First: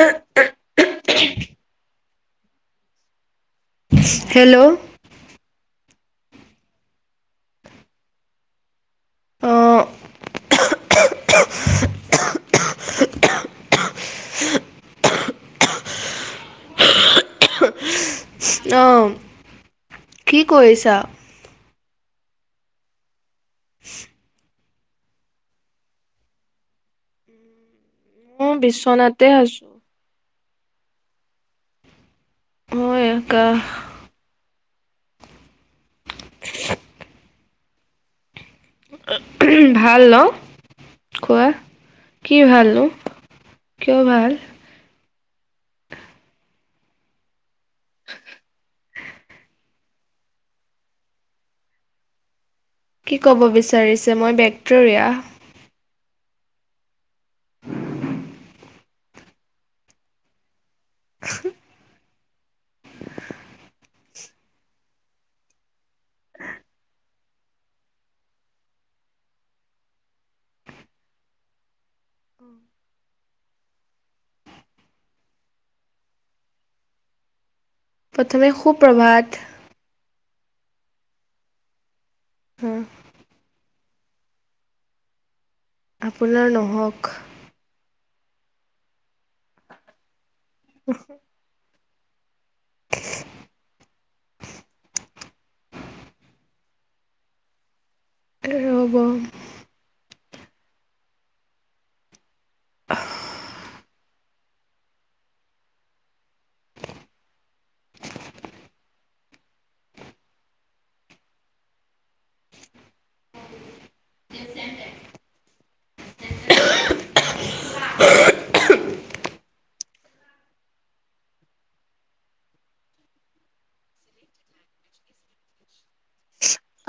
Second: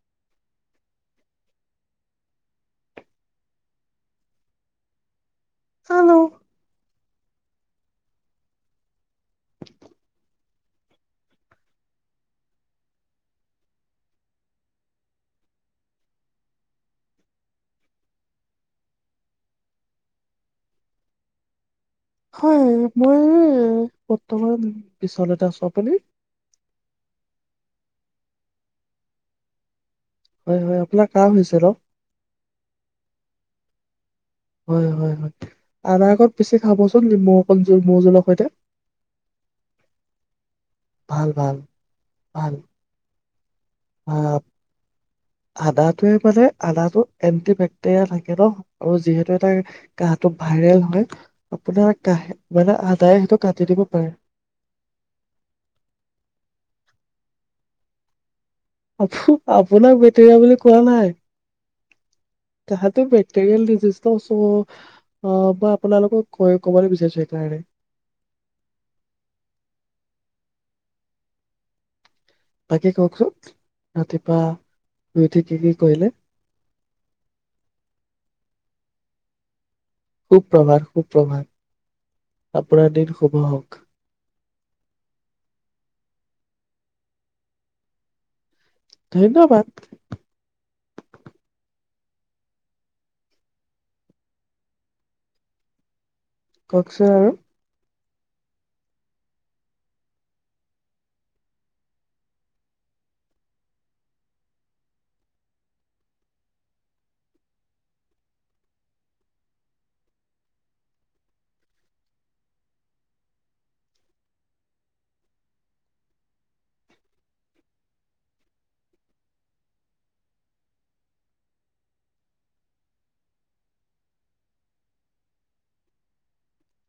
উ উ hello hello অ' [inaudible] অহ কি কৰিছা? হয় মই উম [unintelligible] পিছলেত চপনি উ বিশ্বনাথতে আছো হয় হয় আপোনাৰ ক হৈছে ৰ মই মকা হয় হয় হয় আদাৰ আগত পিচি খাবচোন নিমৌ অক জ মৌ জোলৰ সৈতে ভাল ন ভাল খোৱা ভাল কি ভাল ভালনো কিয় ভাল? আহ, আদাটোৱে মানে আদটো এণ্টি বেক্টেৰিয়া থাকে ন আৰু যিহেতু এটা কাহটো ভাইৰেল হয় আপোনাৰ কাহে মানে আদায়ে কি সেইটো ক'ব কাটি দিব পাৰে বিচাৰিছে মই ভেক্টৰিয়া [unintelligible] আপ আপোনাক বেটৰীয়া বুলি কোৱামাৰ তাহো বেক্টেৰিয়েল ডিজিজ ন চ আহ মই আপোনালোকক কৈ কবলৈ বিচাৰিছো সেইকাৰণে তাকে কওকচোন ৰাতিপুৱা শুই উঠি কি কি কৰিলে? প্ৰথমে সুপ্ৰভাত সুপ্ৰভাৰ, সুপ্ৰভাত। আপোনাৰ দিন শুভ হওক। আপোনাৰ নহওক। ধন্যবাদ। [inaudible] [unintelligible] কওকচোন আৰু। এ ৰব।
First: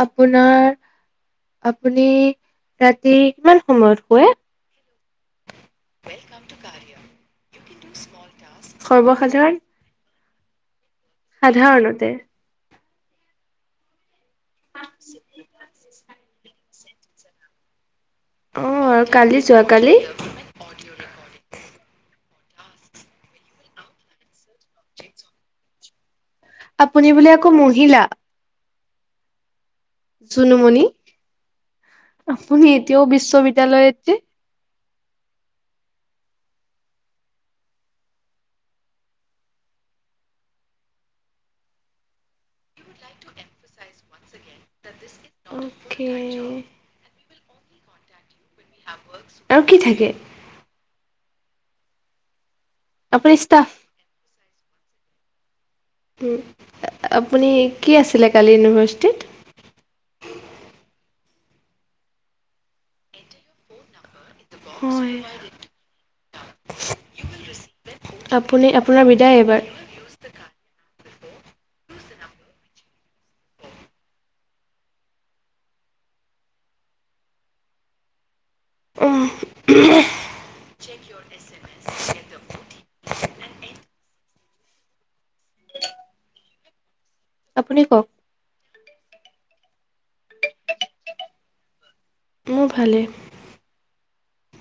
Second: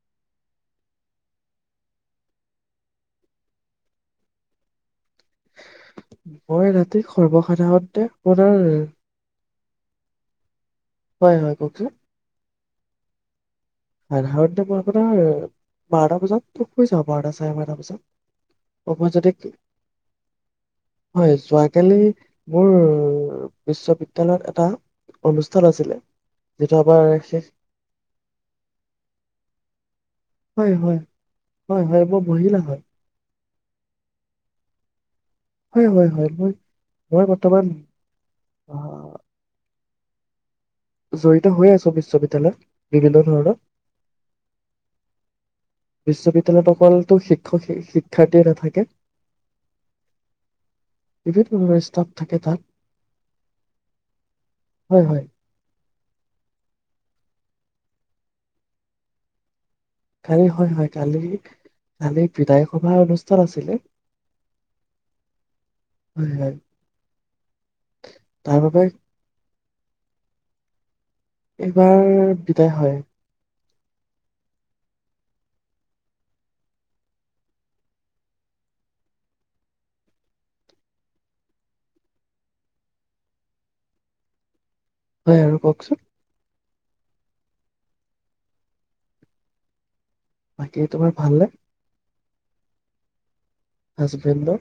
আপোনাৰ, আপুনি ৰাতি কিমান সময়ত শুৱে? মই ৰাতি সৰ্বসাধাৰণতে আপোনাৰ সৰ্বসাধাৰণ। হয় হয় কওকচোন, সাধাৰণতে। সাধাৰণতে মই আপোনাৰ, বাৰটা বজাত [unintelligible] শুই যাওঁ, বাৰটা, চাৰে বাৰটাৰ পিচত। অ', অঁ মই কালি যদি, যোৱাকালি হয় যোৱাকালি। মোৰ বিশ্ববিদ্যালয়ত এটা অনুষ্ঠান আছিলে। যিটো আমাৰ আপুনি বোলে শেষ আকৌ মহিলা? হয় জুনুমণি, হয় হয় হয় মই মহিলা আপুনি হয়, এতিয়াও বিশ্ববিদ [unintelligible] হয়, হয়, হয়, মই মই বৰ্তমান অ'হ। জড়িত হৈয় আছো বিশ্ববিদ্যালয়ত। বিভিন্ন ধৰণৰ। অ'কে বিশ্ববিদ্যালয়ত অকলতো শিক্ষক-শিক্ষাৰ্থীয়ে নাথাকে। আৰু কি থাকে বিভিন্ন ধৰণৰ ষ্টাফ থাকে তাত। আপুনি ষ্টাফ? হয় হয় উম, আপুনি কি আছিলে কালি ইউনিভাৰ্চিটিত? কালি, হয়, হয়, কালি কালি বিধায়ক সভাৰ অনুষ্ঠান আছিলে। হয়। [inaudible] তাৰ আপুনি বাবে আপোনাৰ বিদায় এইবাৰ। এইবাৰ দুটাই হয়। হয় আৰু কওকচোন। আপুনি কওক। বাকী তোমাৰ ভাল নে? মোৰ ভালে। হাজবেণ্ডৰ।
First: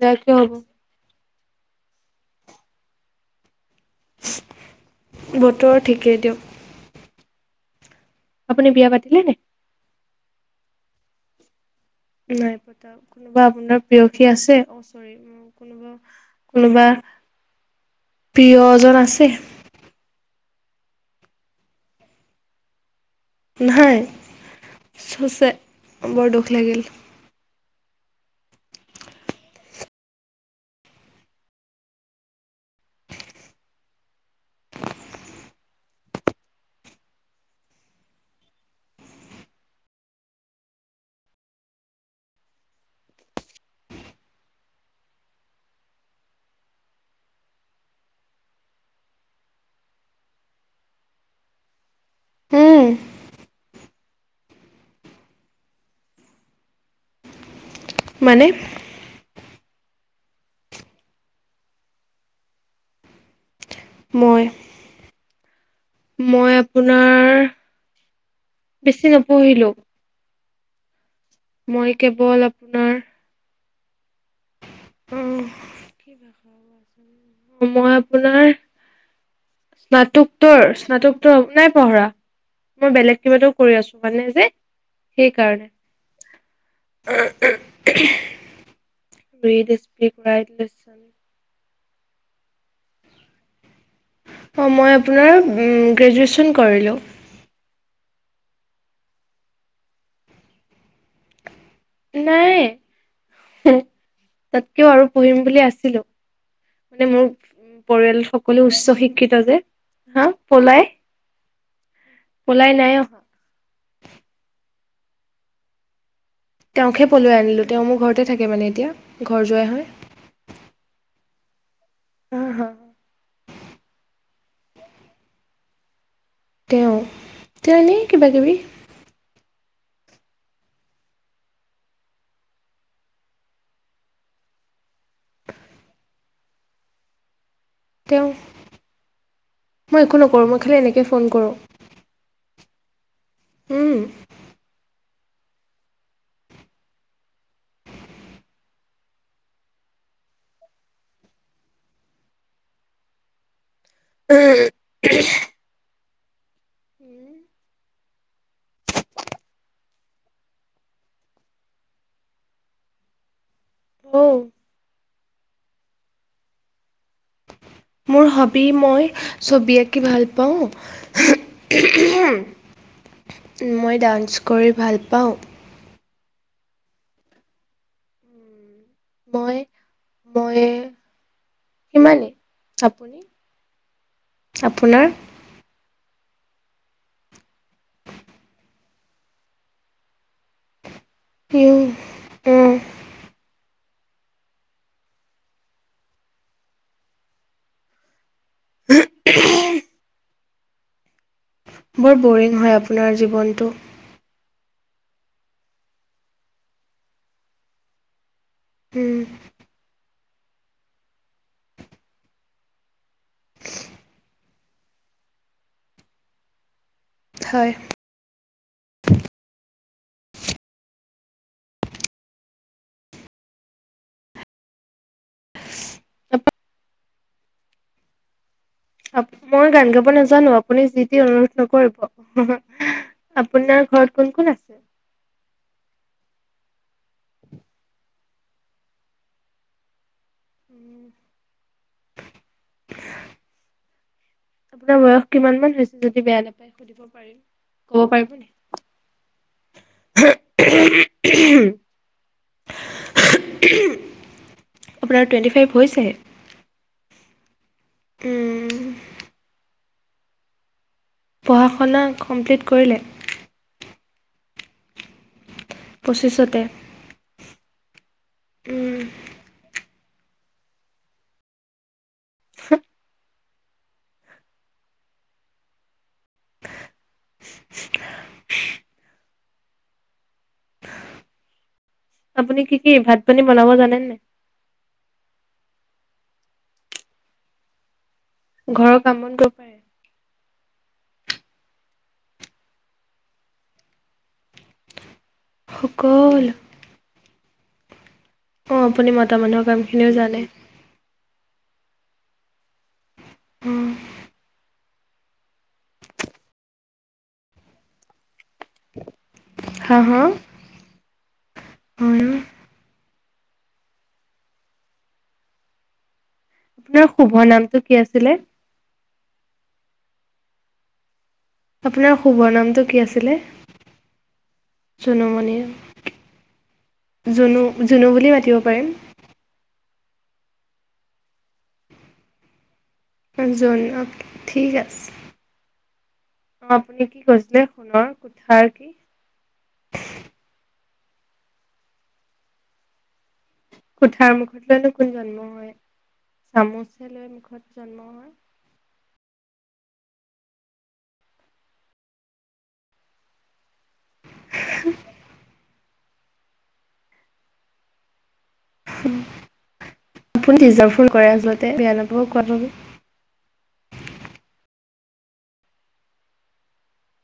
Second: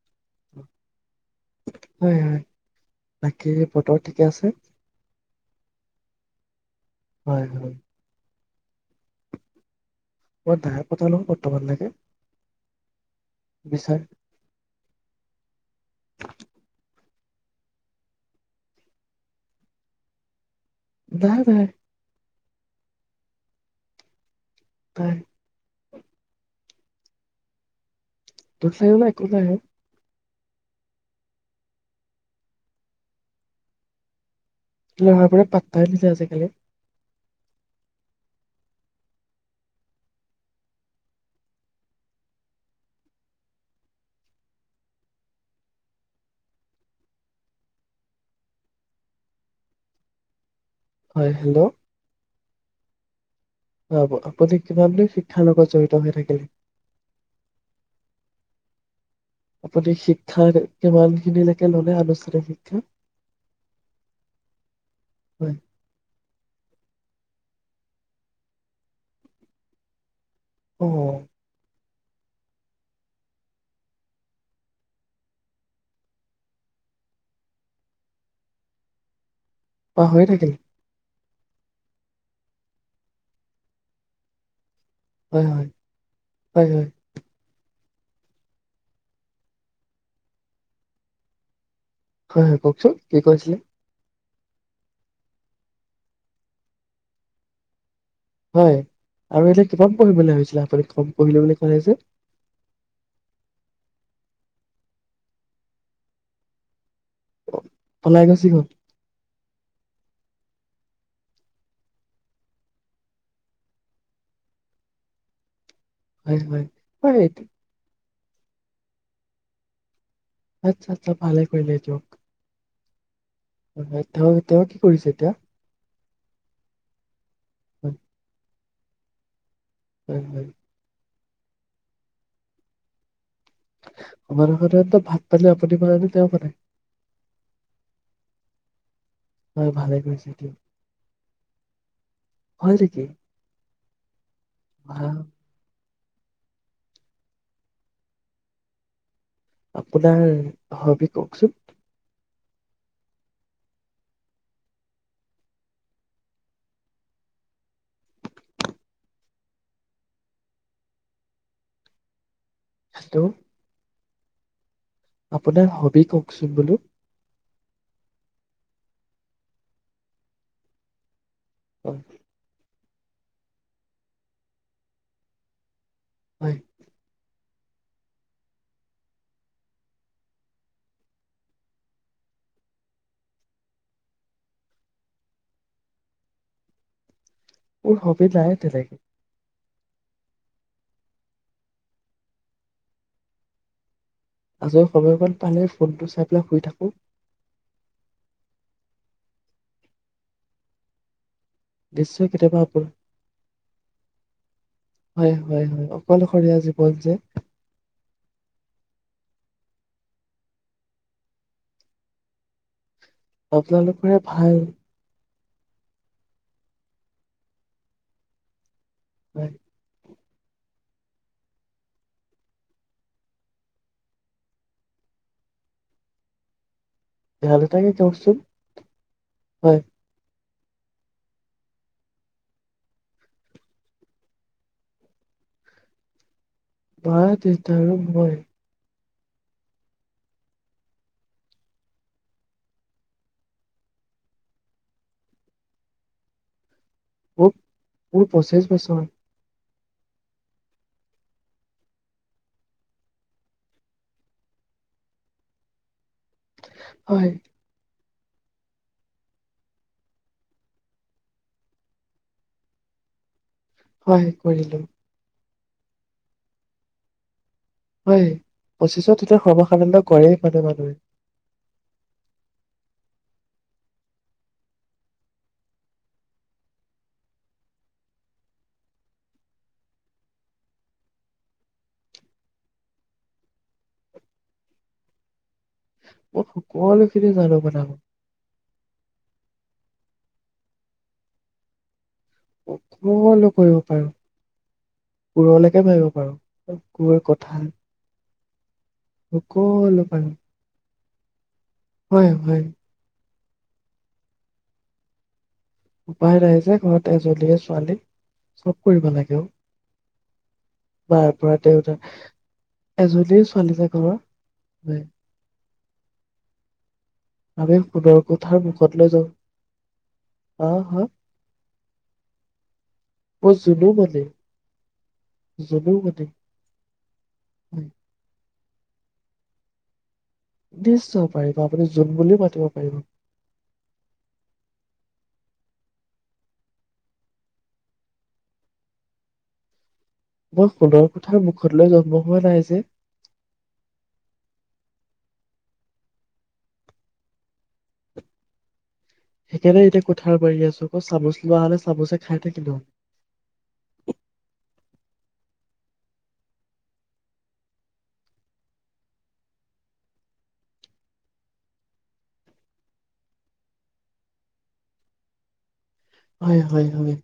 যাইকে হ'ব। হয়, হয়, বাকী বতৰ ঠিকে আছে? বতৰ ঠিকেই দিয়ক। হয়, হয়। আপুনি বিয়া পাতিলে নাই? মই নাই পতা বৰ্তমানলৈকে। নাই, পতা কোনোবা আপোনাৰ বিচাৰ প্ৰেয়সী আছে, কোনোবা? প্ৰিয়জন আছে? বাহ বা নহয় শ নাই হৈছে বৰ দুখ লাগিল তো ফালে একো নাই লৰা বোৰ পাত্তাই পিছে আজিকালি হয় হেল্ল' হুম আপুনি কিমান দুৰ শিক্ষাৰ লগত জড়িত হৈ থাকিলে মানে আপুনি শিক্ষা কিমানখিনিলৈকে ললে আনুষ্ঠানিক শিক্ষা মই হয় মই আপোনাৰ বেছি নপঢ়িলোঁ অ মই কেৱল আপোনাৰ উ মই আপোনাৰ পাহৰি থাকিলে স্নাতকতৰ স্নাতক নাই পঢ়ৰা মই বেলেগ কিবাও কৰি আছো মানে যে সেই হয় কাৰণে হয় হয় হয় উম, উম। উহু [unintelligible] হয় হয় কওকচোন কি কৈছিলে অঁ মই আপোনাৰ গ্ৰেজুৱেশ্যন কৰিলোঁ হয় আৰু এতিয়া কিমান পঢ়িম বুলি ভাবিছিলা আপুনি কম পঢ়িলে বুলি ক'লে যে নাই তাতকেও আৰু পঢ়িম বুলি আছিলো মানে মোৰ উ পলাই পৰিয়ালত গুচি সকলো গ'ল উচ্চ শিক্ষিত যে হা পলাই ওলাই নাই অহা হয় হয় তেওঁকহে হয় পলুৱাই এইটো- আনিলো তেওঁ মোৰ ঘৰত ততে থাকে মানে এতিয়া ঘৰ জোৱাই হয় আচ্ছা আচ্ছা ভালে কৰিলে দিয়ক আ হা হয় তেওঁ তেওঁ কি কৰিছে এতিয়া তেওঁ তেওঁ হয় এনেই কিবা কিবি হয় হয় ভাত পানী আপুনি বনায় নে তেওঁ বনাই তেওঁ হয় ভালে মই একো কৰিছে নকৰোঁ দিয়ক মই খালি এনেকৈ ফোন কৰোঁ হয় নেকি উম আহা আপোনাৰ হবি কওকচোন? উম [unintelligible] [unintelligible] হেটো। উম। আপোনাৰ হবি কওকচোন, বোলো। মোৰ হবি, মই ছবি আঁকি ভাল পাওঁ। হয় [unintelligible] মই ডান্স কৰি ভাল পাওঁ। হয়। মই, মই, সিমানেই। আপুনি, আপোনাৰ? মোৰ হবি নাই তেনেকে। উম, উম। আজৰি সময় অকন পালে, ফোনটো চাই পেলাই শুই থাকোঁ। হম [unintelligible] বৰ নিশ্চয় বৰিং কেতিয়াবা হয় আপোন আপোনাৰ জীৱনটো। হয়, হয়, হয়। অকলশৰীয়া জীৱন যে। উম, আপোনালোকৰে ভাল। হয়। হয়। আপ [unintelligible] গান এটাকে গাওকচোন। আপ মই গান গাব নাজানোঁ। আ আপুনি যিটি অনুৰোধ নকৰিব, হি হি। আপোনাৰ ঘৰত কোন কোন আছে? ঘৰত দেউতা আৰু মই। উম [inaudible] আপোনাৰ বয়স কিমানমান হৈছে, যদি বেয়া নাপায়? সুধিব পাৰিম। মোৰ, ক'ব মোৰ পাৰিব নি? পঁচিছ বছৰ। আপোনাৰ টুৱেণ্টি-ফাইভ হৈছেহে। হয়। উম। পঢ়া-শুনা কমপ্লিট কৰিলে? হয় কৰিলোঁ। পঁচিছতে হয়, উম, পঁচিছত এ [unintelligible] [unintelligible] [unintelligible] [unintelligible] আপুনি কি, কি ভাত-পানী বনাব জানেনে নাই? মই সকলোখিনি জানোঁ বনাব। ঘৰৰ কাম-বন কৰিব পাৰে? সকলো কৰিব পাৰোঁ। পুৰণাকে ভাবিব সকলো। পাৰো [unintelligible] ভাল অ আপুনি মতা মানুহৰ কামখিনিও জানে হয় হয় উম উপায় নাই যে ঘৰত এজনলীয়ে ছোৱালী চব কৰিব লাগেও হা হা? তাৰ পৰা দেত হয় অ'। এজন দু ছোৱালী জ ঘৰ আপোনাৰ শুভ আমি নামটো কি আছিলে অহ হ আপোনাৰ শুভ নামটো কি আছিলে মই জুনু মানে জুনুমণি জুনু মানে জুনু হয় জুনু বুলি মাতিব পাৰিম নিশ্চয় পাৰিব আপুনি জোন বুলিও মাতিব পাৰিব জ ঠিক আছে অ আপুনি কি কৈছিলে সোণৰ কোঠ কি মই সোণৰ কোঠাৰ মুখত লৈ জন্ম হোৱা নাই যে কুঠাৰ মুখত লৈনো কোন জন্ম হয় চামুচে লৈ মুখত জন্ম হয় সেইকাৰণে এতিয়া কোঠাৰ মাৰি আছো আকৌ চামুচ লোৱা হলে চামুচে খাই থাকিলো উ [unintelligible] আপোন নিজাৰ ফোন কৰে আচলতে বেয়া নাপাব কোৱাাব হয় হয় হয়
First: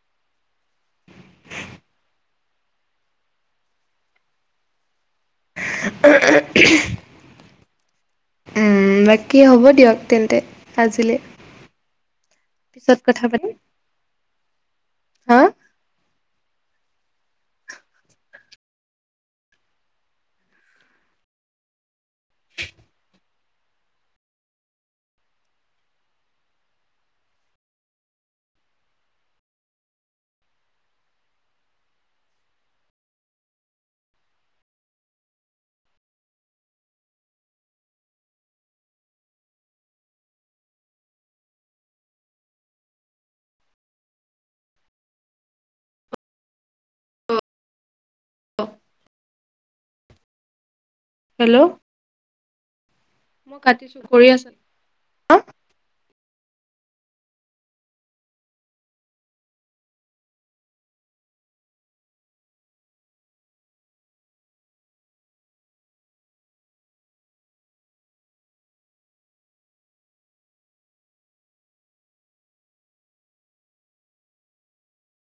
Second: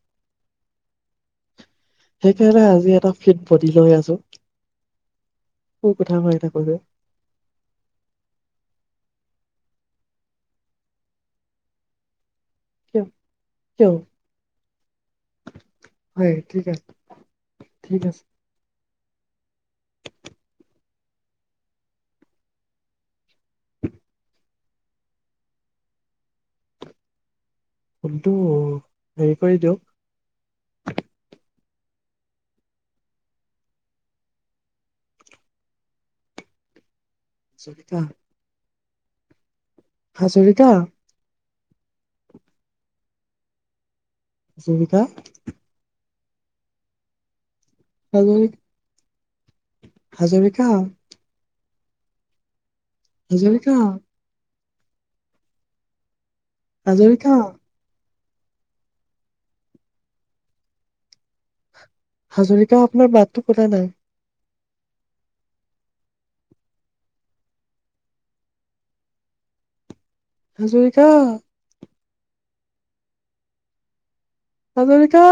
সেইকাৰণে আজি এটা ফিট বডি লৈ আছো মোৰ কোঠাৰ মাৰি থাকোতে আহ উম বাকী হ'ব দিয়ক তেন্তে আজিলে পিছত কিয় কথা পাতি কিয় হা হয় ঠিক আছে ঠিক আছে ফোনটো হেৰি কৰি দিয়ক হাজৰিকা হাজৰিকা অছুবিকা হব হাজৰিকা হেল্ল' মই হাজৰিকা কাটিছো কৰি আছ হা হাজৰিকা হাজৰিকা আপোনাৰ মাতটো শুনা নাই হাজৰিকা আমেৰিকা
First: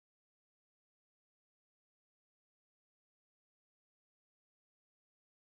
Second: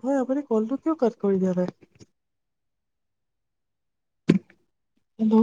হয় আপুনি কলটো কিয় কাট কৰি দিয়া নাই হেল্ল'